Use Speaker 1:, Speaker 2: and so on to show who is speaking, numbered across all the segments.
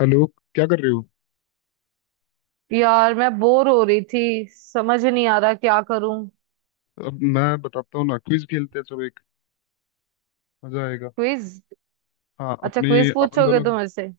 Speaker 1: Hello. क्या कर रहे हो।
Speaker 2: यार मैं बोर हो रही थी। समझ ही नहीं आ रहा क्या करूं।
Speaker 1: अब मैं बताता हूँ ना, क्विज खेलते हैं चलो एक। मजा आएगा।
Speaker 2: क्विज?
Speaker 1: हाँ।
Speaker 2: अच्छा क्विज
Speaker 1: अपन
Speaker 2: पूछोगे
Speaker 1: दोनों की।
Speaker 2: तुम मेरे से?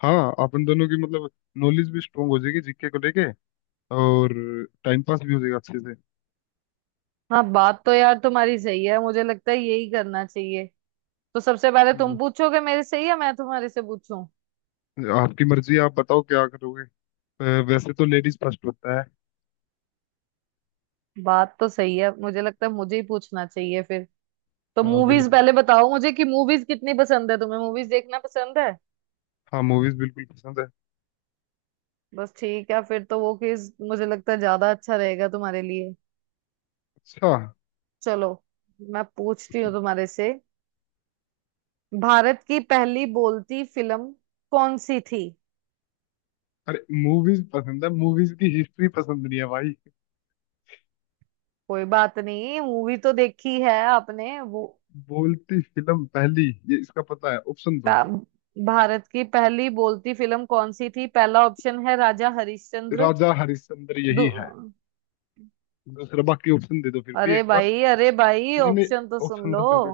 Speaker 1: हाँ, अपन दोनों की मतलब नॉलेज भी स्ट्रोंग हो जाएगी जीके को लेके। और टाइम पास भी हो जाएगा अच्छे से।
Speaker 2: हाँ, बात तो यार तुम्हारी सही है, मुझे लगता है यही करना चाहिए। तो सबसे पहले तुम
Speaker 1: हम्म।
Speaker 2: पूछोगे मेरे से या मैं तुम्हारे से पूछूं?
Speaker 1: आपकी मर्जी है, आप बताओ क्या करोगे। वैसे तो लेडीज फर्स्ट होता है।
Speaker 2: बात तो सही है, मुझे लगता है मुझे ही पूछना चाहिए फिर। तो
Speaker 1: हाँ,
Speaker 2: मूवीज
Speaker 1: बिल्कुल।
Speaker 2: पहले बताओ मुझे कि मूवीज कितनी पसंद है तुम्हें, मूवीज देखना पसंद है?
Speaker 1: हाँ, मूवीज बिल्कुल पसंद है।
Speaker 2: बस ठीक है फिर तो वो क्विज मुझे लगता है ज्यादा अच्छा रहेगा तुम्हारे लिए।
Speaker 1: अच्छा।
Speaker 2: चलो, मैं पूछती हूँ
Speaker 1: पूछो।
Speaker 2: तुम्हारे से। भारत की पहली बोलती फिल्म कौन सी थी?
Speaker 1: अरे मूवीज पसंद है, मूवीज की हिस्ट्री पसंद नहीं है भाई।
Speaker 2: कोई बात नहीं, मूवी तो देखी है आपने वो।
Speaker 1: बोलती फिल्म पहली ये इसका पता है, ऑप्शन दो।
Speaker 2: पा- भारत की पहली बोलती फिल्म कौन सी थी? पहला ऑप्शन है राजा हरिश्चंद्र।
Speaker 1: राजा हरिश्चंद्र
Speaker 2: दू
Speaker 1: यही है। दूसरा, बाकी ऑप्शन दे दो फिर भी
Speaker 2: अरे
Speaker 1: एक बार।
Speaker 2: भाई अरे भाई,
Speaker 1: नहीं, नहीं,
Speaker 2: ऑप्शन तो सुन
Speaker 1: ऑप्शन तो
Speaker 2: लो।
Speaker 1: दे दो।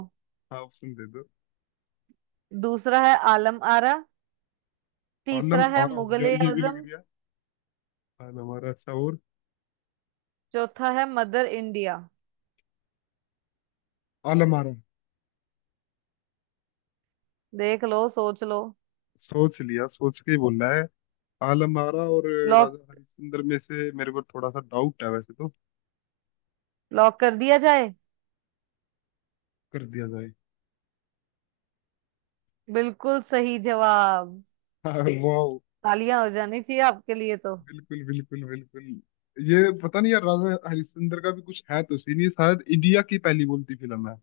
Speaker 1: हाँ, ऑप्शन दे दो।
Speaker 2: दूसरा है आलम आरा।
Speaker 1: आलम
Speaker 2: तीसरा है
Speaker 1: आरा,
Speaker 2: मुगल
Speaker 1: यार
Speaker 2: ए
Speaker 1: ये भी लग
Speaker 2: आजम।
Speaker 1: रही है। आलम आरा। अच्छा। और?
Speaker 2: चौथा है मदर इंडिया।
Speaker 1: आलम आरा।
Speaker 2: देख लो सोच लो।
Speaker 1: सोच लिया, सोच के ही बोलना है। आलम आरा और।
Speaker 2: लॉक
Speaker 1: राजा हरिश्चंद्र में से मेरे को थोड़ा सा डाउट है वैसे तो।
Speaker 2: लॉक कर दिया जाए?
Speaker 1: कर दिया जाए।
Speaker 2: बिल्कुल सही जवाब।
Speaker 1: हाँ। वाह।
Speaker 2: तालियां हो जानी चाहिए आपके लिए तो।
Speaker 1: बिल्कुल, बिल्कुल, बिल्कुल। ये पता नहीं यार, राजा हरिश्चंद्र का भी कुछ है तो सीन, ये शायद इंडिया की पहली बोलती फिल्म है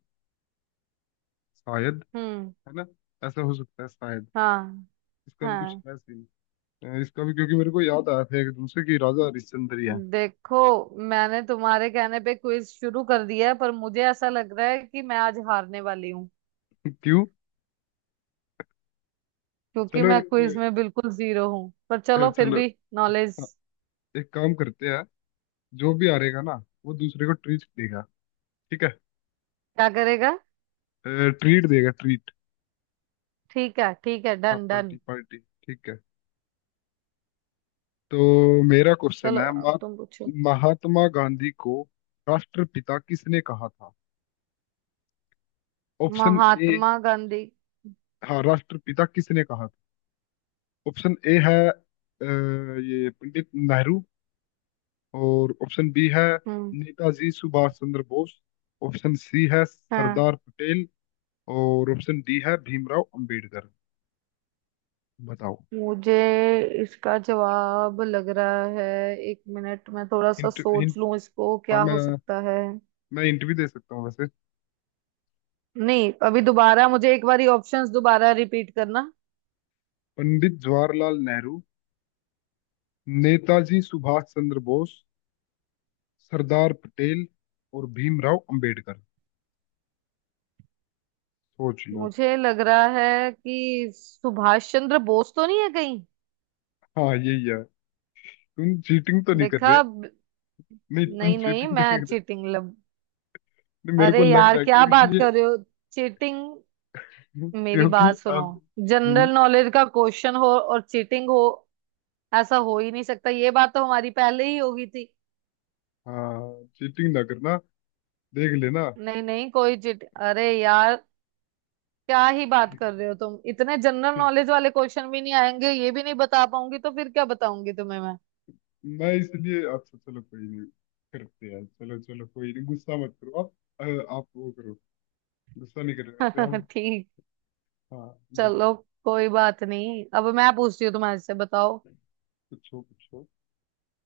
Speaker 1: शायद।
Speaker 2: हम्म।
Speaker 1: है ना? ऐसा हो सकता है शायद।
Speaker 2: हाँ,
Speaker 1: इसका भी कुछ
Speaker 2: हाँ।
Speaker 1: है सीन। इसका भी, क्योंकि मेरे को याद आया था एक दूसरे की राजा हरिश्चंद्र ही है।
Speaker 2: देखो, मैंने तुम्हारे कहने पे क्विज शुरू कर दिया है पर मुझे ऐसा लग रहा है कि मैं आज हारने वाली हूँ।
Speaker 1: क्यों?
Speaker 2: क्योंकि
Speaker 1: चलो
Speaker 2: मैं
Speaker 1: एक
Speaker 2: क्विज में बिल्कुल जीरो हूँ, पर चलो फिर
Speaker 1: चलो,
Speaker 2: भी। नॉलेज।
Speaker 1: एक काम करते हैं। जो भी हारेगा ना, वो दूसरे को ट्रीट देगा। ठीक है?
Speaker 2: क्या करेगा?
Speaker 1: ट्रीट देगा, ट्रीट।
Speaker 2: ठीक है ठीक है,
Speaker 1: हाँ,
Speaker 2: डन
Speaker 1: पार्टी
Speaker 2: डन।
Speaker 1: पार्टी। ठीक है। तो मेरा क्वेश्चन
Speaker 2: चलो
Speaker 1: है,
Speaker 2: अब तुम पूछो।
Speaker 1: महात्मा गांधी को राष्ट्रपिता किसने कहा था? Option A.
Speaker 2: महात्मा गांधी।
Speaker 1: हाँ, राष्ट्रपिता किसने कहा था? ऑप्शन ए है ये पंडित नेहरू। और ऑप्शन बी है
Speaker 2: हम्म।
Speaker 1: नेताजी सुभाष चंद्र बोस। ऑप्शन सी है
Speaker 2: हाँ।
Speaker 1: सरदार पटेल। और ऑप्शन डी है भीमराव अंबेडकर। बताओ।
Speaker 2: मुझे इसका जवाब लग रहा है। एक मिनट, मैं थोड़ा सा
Speaker 1: हिंट, हिंट।
Speaker 2: सोच लूं इसको
Speaker 1: हाँ,
Speaker 2: क्या
Speaker 1: मैं
Speaker 2: हो सकता है।
Speaker 1: मैं हिंट भी दे सकता हूँ वैसे।
Speaker 2: नहीं, अभी दोबारा मुझे एक बारी ऑप्शंस दोबारा रिपीट करना।
Speaker 1: पंडित जवाहरलाल नेहरू, नेताजी सुभाष चंद्र बोस, सरदार पटेल और भीमराव अंबेडकर। सोच लो।
Speaker 2: मुझे लग रहा है कि सुभाष चंद्र बोस तो नहीं है कहीं?
Speaker 1: हाँ, यही है। तुम चीटिंग तो नहीं कर रहे?
Speaker 2: देखा
Speaker 1: नहीं, तुम
Speaker 2: नहीं नहीं,
Speaker 1: चीटिंग तो
Speaker 2: मैं
Speaker 1: नहीं कर रहे?
Speaker 2: चीटिंग लब।
Speaker 1: नहीं, मेरे
Speaker 2: अरे
Speaker 1: को लग
Speaker 2: यार,
Speaker 1: रहा है
Speaker 2: क्या
Speaker 1: क्योंकि
Speaker 2: बात
Speaker 1: ये।
Speaker 2: कर रहे हो? चीटिंग! मेरी
Speaker 1: क्योंकि
Speaker 2: बात सुनो।
Speaker 1: अब। हम्म,
Speaker 2: जनरल नॉलेज का क्वेश्चन हो और चीटिंग हो, ऐसा हो ही नहीं सकता। ये बात तो हमारी पहले ही होगी थी।
Speaker 1: हाँ, चीटिंग ना करना। देख लेना।
Speaker 2: नहीं नहीं, कोई चीट। अरे यार, क्या ही बात
Speaker 1: ठीक,
Speaker 2: कर रहे हो तुम। इतने जनरल
Speaker 1: ठीक।
Speaker 2: नॉलेज वाले क्वेश्चन भी नहीं आएंगे, ये भी नहीं बता पाऊंगी तो फिर क्या बताऊंगी तुम्हें।
Speaker 1: मैं इसलिए, अच्छा चलो कोई नहीं। करते हैं, चलो, चलो कोई नहीं, गुस्सा मत करो आप। आप वो करो, गुस्सा नहीं करेगा तो
Speaker 2: मैं
Speaker 1: हम।
Speaker 2: ठीक।
Speaker 1: हाँ। बोलो।
Speaker 2: चलो। कोई बात नहीं, अब मैं पूछती हूँ तुम्हारे से, बताओ।
Speaker 1: पूछो, पूछो।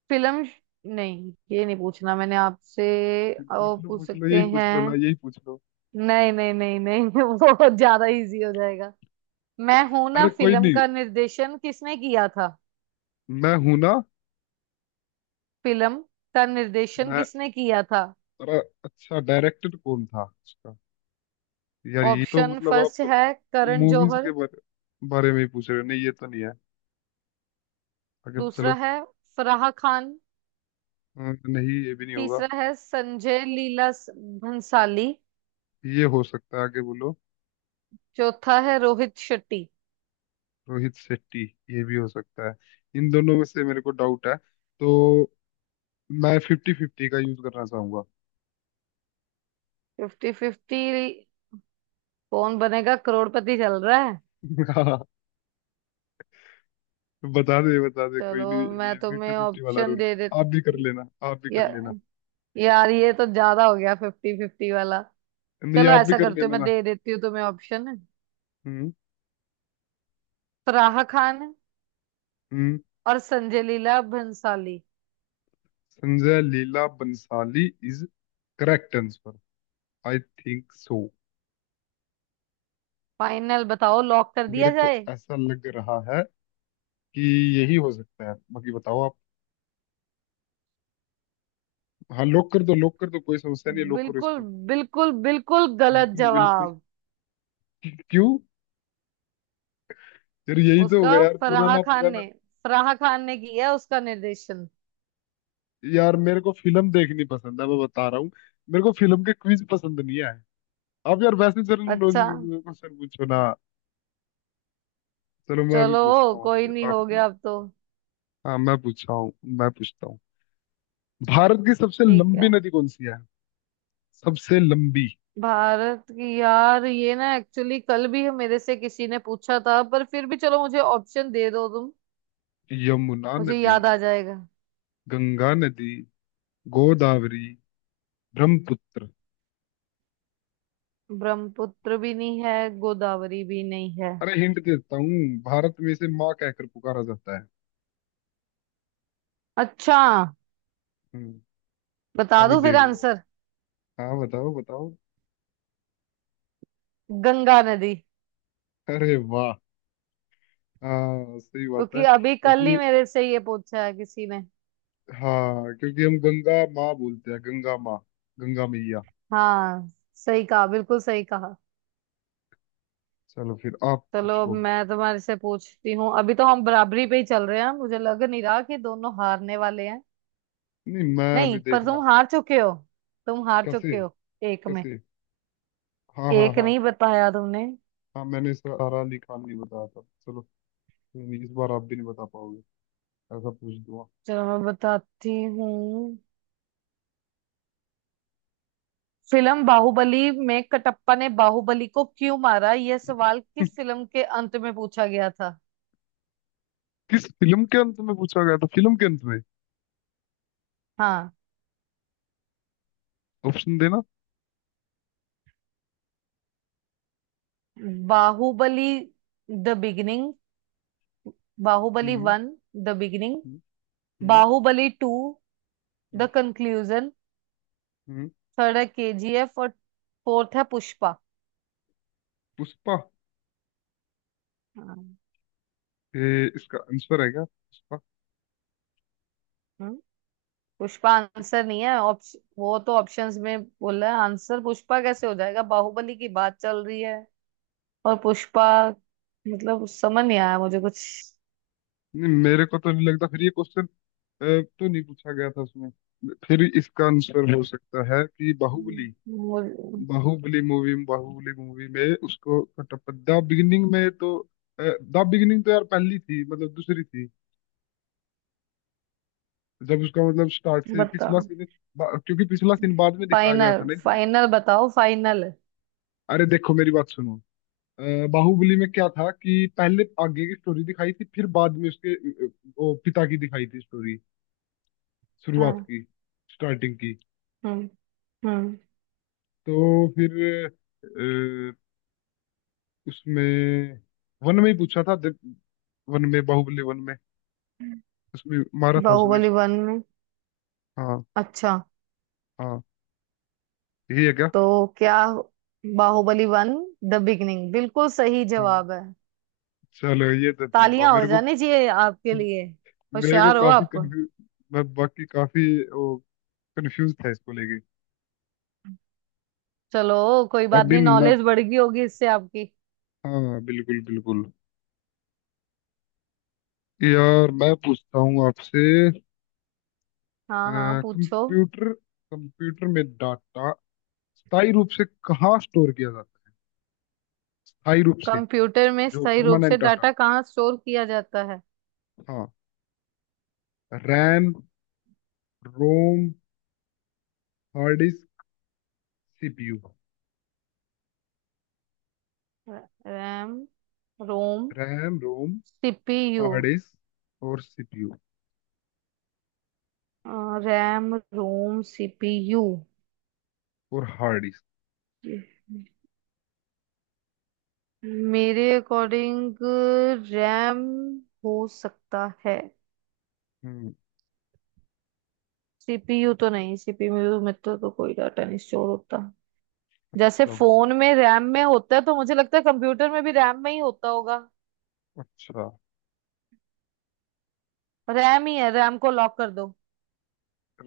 Speaker 2: फिल्म। नहीं, ये नहीं पूछना मैंने आपसे। और
Speaker 1: पूछ लो,
Speaker 2: पूछ
Speaker 1: पूछ लो,
Speaker 2: सकते
Speaker 1: यही पूछ लो ना,
Speaker 2: हैं।
Speaker 1: यही पूछ लो।
Speaker 2: नहीं नहीं नहीं नहीं वो ज्यादा इजी हो जाएगा। मैं हूं ना
Speaker 1: अरे कोई
Speaker 2: फिल्म
Speaker 1: नहीं,
Speaker 2: का निर्देशन किसने किया था?
Speaker 1: मैं हूं ना।
Speaker 2: फिल्म का निर्देशन
Speaker 1: मैं,
Speaker 2: किसने किया था?
Speaker 1: अरे अच्छा डायरेक्टर कौन था उसका? यार ये तो
Speaker 2: ऑप्शन
Speaker 1: मतलब
Speaker 2: फर्स्ट
Speaker 1: आप
Speaker 2: है करण
Speaker 1: मूवीज के
Speaker 2: जौहर।
Speaker 1: बारे में ही पूछ रहे हो। नहीं, ये तो नहीं है, आगे
Speaker 2: दूसरा
Speaker 1: चलो।
Speaker 2: है फराह खान।
Speaker 1: नहीं, ये भी नहीं होगा।
Speaker 2: तीसरा है संजय लीला भंसाली।
Speaker 1: ये हो सकता है, आगे बोलो।
Speaker 2: चौथा है रोहित शेट्टी।
Speaker 1: रोहित शेट्टी, ये भी हो सकता है। इन दोनों में से मेरे को डाउट है, तो मैं फिफ्टी फिफ्टी का यूज करना चाहूंगा।
Speaker 2: Fifty fifty? कौन बनेगा करोड़पति चल रहा है?
Speaker 1: हाँ, बता दे, बता दे, कोई
Speaker 2: चलो
Speaker 1: नहीं
Speaker 2: मैं
Speaker 1: ये फिफ्टी
Speaker 2: तुम्हें
Speaker 1: फिफ्टी वाला
Speaker 2: ऑप्शन
Speaker 1: रूल।
Speaker 2: दे
Speaker 1: आप भी कर
Speaker 2: देती।
Speaker 1: लेना, आप भी कर
Speaker 2: या,
Speaker 1: लेना।
Speaker 2: यार ये तो ज्यादा हो गया फिफ्टी फिफ्टी वाला।
Speaker 1: नहीं,
Speaker 2: चलो
Speaker 1: आप भी
Speaker 2: ऐसा
Speaker 1: कर
Speaker 2: करती हूँ,
Speaker 1: लेना
Speaker 2: मैं
Speaker 1: ना।
Speaker 2: दे देती हूँ तुम्हें ऑप्शन।
Speaker 1: हम्म।
Speaker 2: फराह खान
Speaker 1: हम्म।
Speaker 2: और Sanjay Leela Bhansali.
Speaker 1: Sanjay Leela Bhansali is correct answer, I think so.
Speaker 2: Final बताओ, लॉक कर
Speaker 1: मेरे
Speaker 2: दिया
Speaker 1: को
Speaker 2: जाए?
Speaker 1: ऐसा लग रहा है कि यही हो सकता है, बाकी बताओ आप। हाँ, लॉक कर दो, लॉक कर दो, कोई समस्या नहीं है, लॉक करो
Speaker 2: बिल्कुल
Speaker 1: इसको।
Speaker 2: बिल्कुल बिल्कुल गलत
Speaker 1: बिल्कुल, बिल्कुल।
Speaker 2: जवाब।
Speaker 1: क्यों? फिर यही तो
Speaker 2: उसका
Speaker 1: होगा यार,
Speaker 2: फराह
Speaker 1: पुराना
Speaker 2: खान
Speaker 1: पुराना।
Speaker 2: ने, फराह खान ने किया उसका निर्देशन।
Speaker 1: यार मेरे को फिल्म देखनी पसंद है, मैं बता रहा हूँ। मेरे को फिल्म के क्विज पसंद नहीं आए। आप यार वैसे जनरल
Speaker 2: अच्छा।
Speaker 1: नॉलेज के क्वेश्चन पूछो ना। चलो, मैं अभी
Speaker 2: चलो
Speaker 1: पूछता हूँ
Speaker 2: कोई
Speaker 1: आपसे।
Speaker 2: नहीं,
Speaker 1: आप।
Speaker 2: हो गया अब तो।
Speaker 1: हाँ, मैं पूछता हूँ भारत की सबसे
Speaker 2: ठीक
Speaker 1: लंबी
Speaker 2: है।
Speaker 1: नदी कौन सी है? सबसे लंबी।
Speaker 2: भारत की, यार ये ना एक्चुअली कल भी मेरे से किसी ने पूछा था, पर फिर भी चलो, मुझे ऑप्शन दे दो तुम।
Speaker 1: यमुना
Speaker 2: मुझे
Speaker 1: नदी,
Speaker 2: याद आ जाएगा।
Speaker 1: गंगा नदी, गोदावरी, ब्रह्मपुत्र।
Speaker 2: ब्रह्मपुत्र भी नहीं है। गोदावरी भी नहीं है।
Speaker 1: अरे हिंट देता हूँ, भारत में इसे माँ कहकर पुकारा जाता है।
Speaker 2: अच्छा।
Speaker 1: हम्म,
Speaker 2: बता
Speaker 1: अभी
Speaker 2: दूं फिर
Speaker 1: देख लो।
Speaker 2: आंसर?
Speaker 1: हाँ, बताओ, बताओ।
Speaker 2: गंगा नदी।
Speaker 1: अरे वाह। हाँ, सही बात
Speaker 2: क्योंकि
Speaker 1: है,
Speaker 2: अभी कल ही
Speaker 1: क्योंकि।
Speaker 2: मेरे से ये पूछा है किसी ने।
Speaker 1: हाँ, क्योंकि हम गंगा माँ बोलते हैं, गंगा माँ, गंगा मैया।
Speaker 2: हाँ सही कहा, बिल्कुल सही कहा।
Speaker 1: चलो, फिर आप
Speaker 2: चलो अब
Speaker 1: पूछो अब।
Speaker 2: मैं तुम्हारे से पूछती हूँ। अभी तो हम बराबरी पे ही चल रहे हैं, मुझे लग नहीं रहा कि दोनों हारने वाले हैं।
Speaker 1: नहीं, मैं अभी
Speaker 2: नहीं, पर
Speaker 1: देखना।
Speaker 2: तुम हार चुके हो। तुम हार
Speaker 1: कैसे?
Speaker 2: चुके हो। एक में।
Speaker 1: कैसे? हाँ, हाँ,
Speaker 2: एक
Speaker 1: हाँ।
Speaker 2: नहीं बताया तुमने।
Speaker 1: हाँ, मैंने सारा अली खान नहीं बताया था। चलो कोई नहीं, इस बार आप भी नहीं बता पाओगे, ऐसा पूछ दूंगा।
Speaker 2: चलो मैं बताती हूँ। फिल्म बाहुबली में कटप्पा ने बाहुबली को क्यों मारा, यह सवाल किस फिल्म के अंत में पूछा गया था?
Speaker 1: किस फिल्म के अंत में पूछा गया था? फिल्म के अंत में।
Speaker 2: हाँ।
Speaker 1: ऑप्शन देना।
Speaker 2: Baahubali the beginning, Baahubali
Speaker 1: hmm.
Speaker 2: One the beginning,
Speaker 1: hmm. Hmm.
Speaker 2: Baahubali two
Speaker 1: hmm.
Speaker 2: The conclusion.
Speaker 1: Hmm.
Speaker 2: Third है केजीएफ और फोर्थ है पुष्पा।
Speaker 1: पुष्पा।
Speaker 2: हाँ।
Speaker 1: ये इसका आंसर है क्या, पुष्पा?
Speaker 2: हम्म, पुष्पा आंसर नहीं है। वो तो ऑप्शंस में बोल रहा है, आंसर पुष्पा कैसे हो जाएगा? बाहुबली की बात चल रही है और पुष्पा? मतलब समझ नहीं आया मुझे कुछ।
Speaker 1: नहीं मेरे को तो नहीं लगता, फिर ये क्वेश्चन तो नहीं पूछा गया था उसमें। फिर इसका आंसर हो सकता है कि बाहुबली।
Speaker 2: हम्म, मुझे,
Speaker 1: बाहुबली मूवी में उसको कटप्पा, द बिगिनिंग में तो। द बिगिनिंग तो यार पहली थी, मतलब दूसरी थी, जब उसका मतलब स्टार्ट से पिछला
Speaker 2: बताओ।
Speaker 1: सीन। क्योंकि पिछला सीन बाद में दिखाया गया था
Speaker 2: फाइनल
Speaker 1: ना इसमें।
Speaker 2: फाइनल बताओ, फाइनल है।
Speaker 1: अरे देखो, मेरी बात सुनो। अ, बाहुबली में क्या था कि पहले आगे की स्टोरी दिखाई थी, फिर बाद में उसके वो पिता की दिखाई थी स्टोरी, शुरुआत
Speaker 2: हाँ।
Speaker 1: की, स्टार्टिंग की।
Speaker 2: हम्म। हम्म।
Speaker 1: तो फिर अ, उसमें वन में ही पूछा था, वन में, बाहुबली वन में उसमें मारा था उसने।
Speaker 2: बाहुबली वन में?
Speaker 1: हाँ।
Speaker 2: अच्छा।
Speaker 1: हाँ, यही है क्या?
Speaker 2: तो क्या बाहुबली वन द बिगिनिंग बिल्कुल सही
Speaker 1: हाँ।
Speaker 2: जवाब है।
Speaker 1: चलो, ये तो ठीक हुआ
Speaker 2: तालियां हो
Speaker 1: मेरे को।
Speaker 2: जानी चाहिए आपके लिए,
Speaker 1: मेरे को
Speaker 2: होशियार हो
Speaker 1: काफी
Speaker 2: आप।
Speaker 1: कंफ्यूज, मैं बाकी काफी, वो कंफ्यूज था इसको लेके।
Speaker 2: चलो कोई बात
Speaker 1: अभी
Speaker 2: नहीं,
Speaker 1: मैं,
Speaker 2: नॉलेज बढ़ गई होगी इससे आपकी।
Speaker 1: हाँ बिल्कुल, बिल्कुल। यार मैं पूछता हूँ आपसे।
Speaker 2: हाँ हाँ पूछो।
Speaker 1: कंप्यूटर कंप्यूटर में डाटा स्थायी रूप से कहाँ स्टोर किया जाता है? स्थायी रूप से।
Speaker 2: कंप्यूटर में
Speaker 1: जो
Speaker 2: सही रूप से
Speaker 1: परमानेंट डाटा।
Speaker 2: डाटा कहाँ स्टोर किया जाता है?
Speaker 1: हाँ, RAM, ROM, hard disk, CPU.
Speaker 2: RAM, ROM,
Speaker 1: RAM, ROM,
Speaker 2: CPU.
Speaker 1: Hard disk और सीपीयू,
Speaker 2: रैम, रोम, सीपीयू।
Speaker 1: और हार्ड डिस्क।
Speaker 2: मेरे अकॉर्डिंग रैम हो सकता है।
Speaker 1: हम्म।
Speaker 2: सीपीयू तो नहीं, सीपीयू में तो कोई डाटा नहीं स्टोर होता। जैसे
Speaker 1: अच्छा।
Speaker 2: फोन में रैम में होता है तो मुझे लगता है कंप्यूटर में भी रैम में ही होता होगा।
Speaker 1: अच्छा।
Speaker 2: रैम ही है, रैम को लॉक कर दो।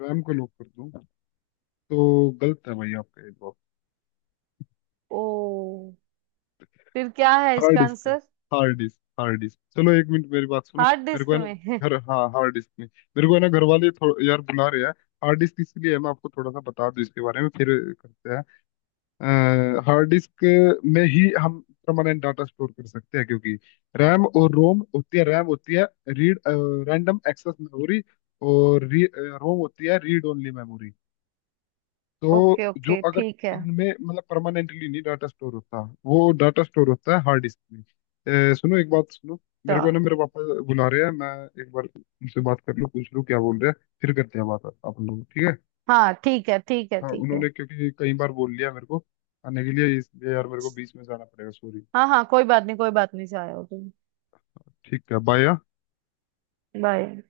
Speaker 1: रैम को लॉक कर दूं? तो गलत है भाई आपका ये जवाब।
Speaker 2: ओ। फिर क्या है
Speaker 1: हार्ड
Speaker 2: इसका
Speaker 1: डिस्क है।
Speaker 2: Answer?
Speaker 1: Hard disk, hard disk. चलो, एक मिनट मेरी बात सुनो।
Speaker 2: हार्ड
Speaker 1: मेरे को
Speaker 2: डिस्क
Speaker 1: है ना
Speaker 2: में?
Speaker 1: घर, हाँ हार्ड डिस्क नहीं। मेरे को है ना, घर वाले थोड़ा यार बुला रहे हैं। हार्ड डिस्क इसलिए है, मैं आपको थोड़ा सा बता दूं इसके बारे में, फिर करते हैं। हार्ड डिस्क में ही हम परमानेंट डाटा स्टोर कर सकते हैं, क्योंकि रैम और रोम होती है। रैम होती है रीड रैंडम एक्सेस मेमोरी, और रोम होती है रीड ओनली मेमोरी। तो
Speaker 2: ओके
Speaker 1: जो,
Speaker 2: ओके
Speaker 1: अगर
Speaker 2: ठीक है।
Speaker 1: इनमें मतलब परमानेंटली नहीं डाटा स्टोर होता, वो डाटा स्टोर होता है हार्ड डिस्क में। सुनो, एक बात सुनो।
Speaker 2: तो।
Speaker 1: मेरे को ना, मेरे पापा बुला रहे हैं, मैं एक बार उनसे बात कर लूँ, पूछ लूँ क्या बोल रहे हैं, फिर करते हैं बात। आप लोग, ठीक है?
Speaker 2: हाँ ठीक है ठीक है
Speaker 1: हाँ
Speaker 2: ठीक है।
Speaker 1: उन्होंने, क्योंकि कई बार बोल लिया मेरे को आने के लिए, इसलिए यार मेरे को बीच में जाना पड़ेगा, सॉरी।
Speaker 2: हाँ हाँ कोई बात नहीं, कोई बात नहीं, चाहे हो तुम।
Speaker 1: ठीक है, बाय।
Speaker 2: बाय।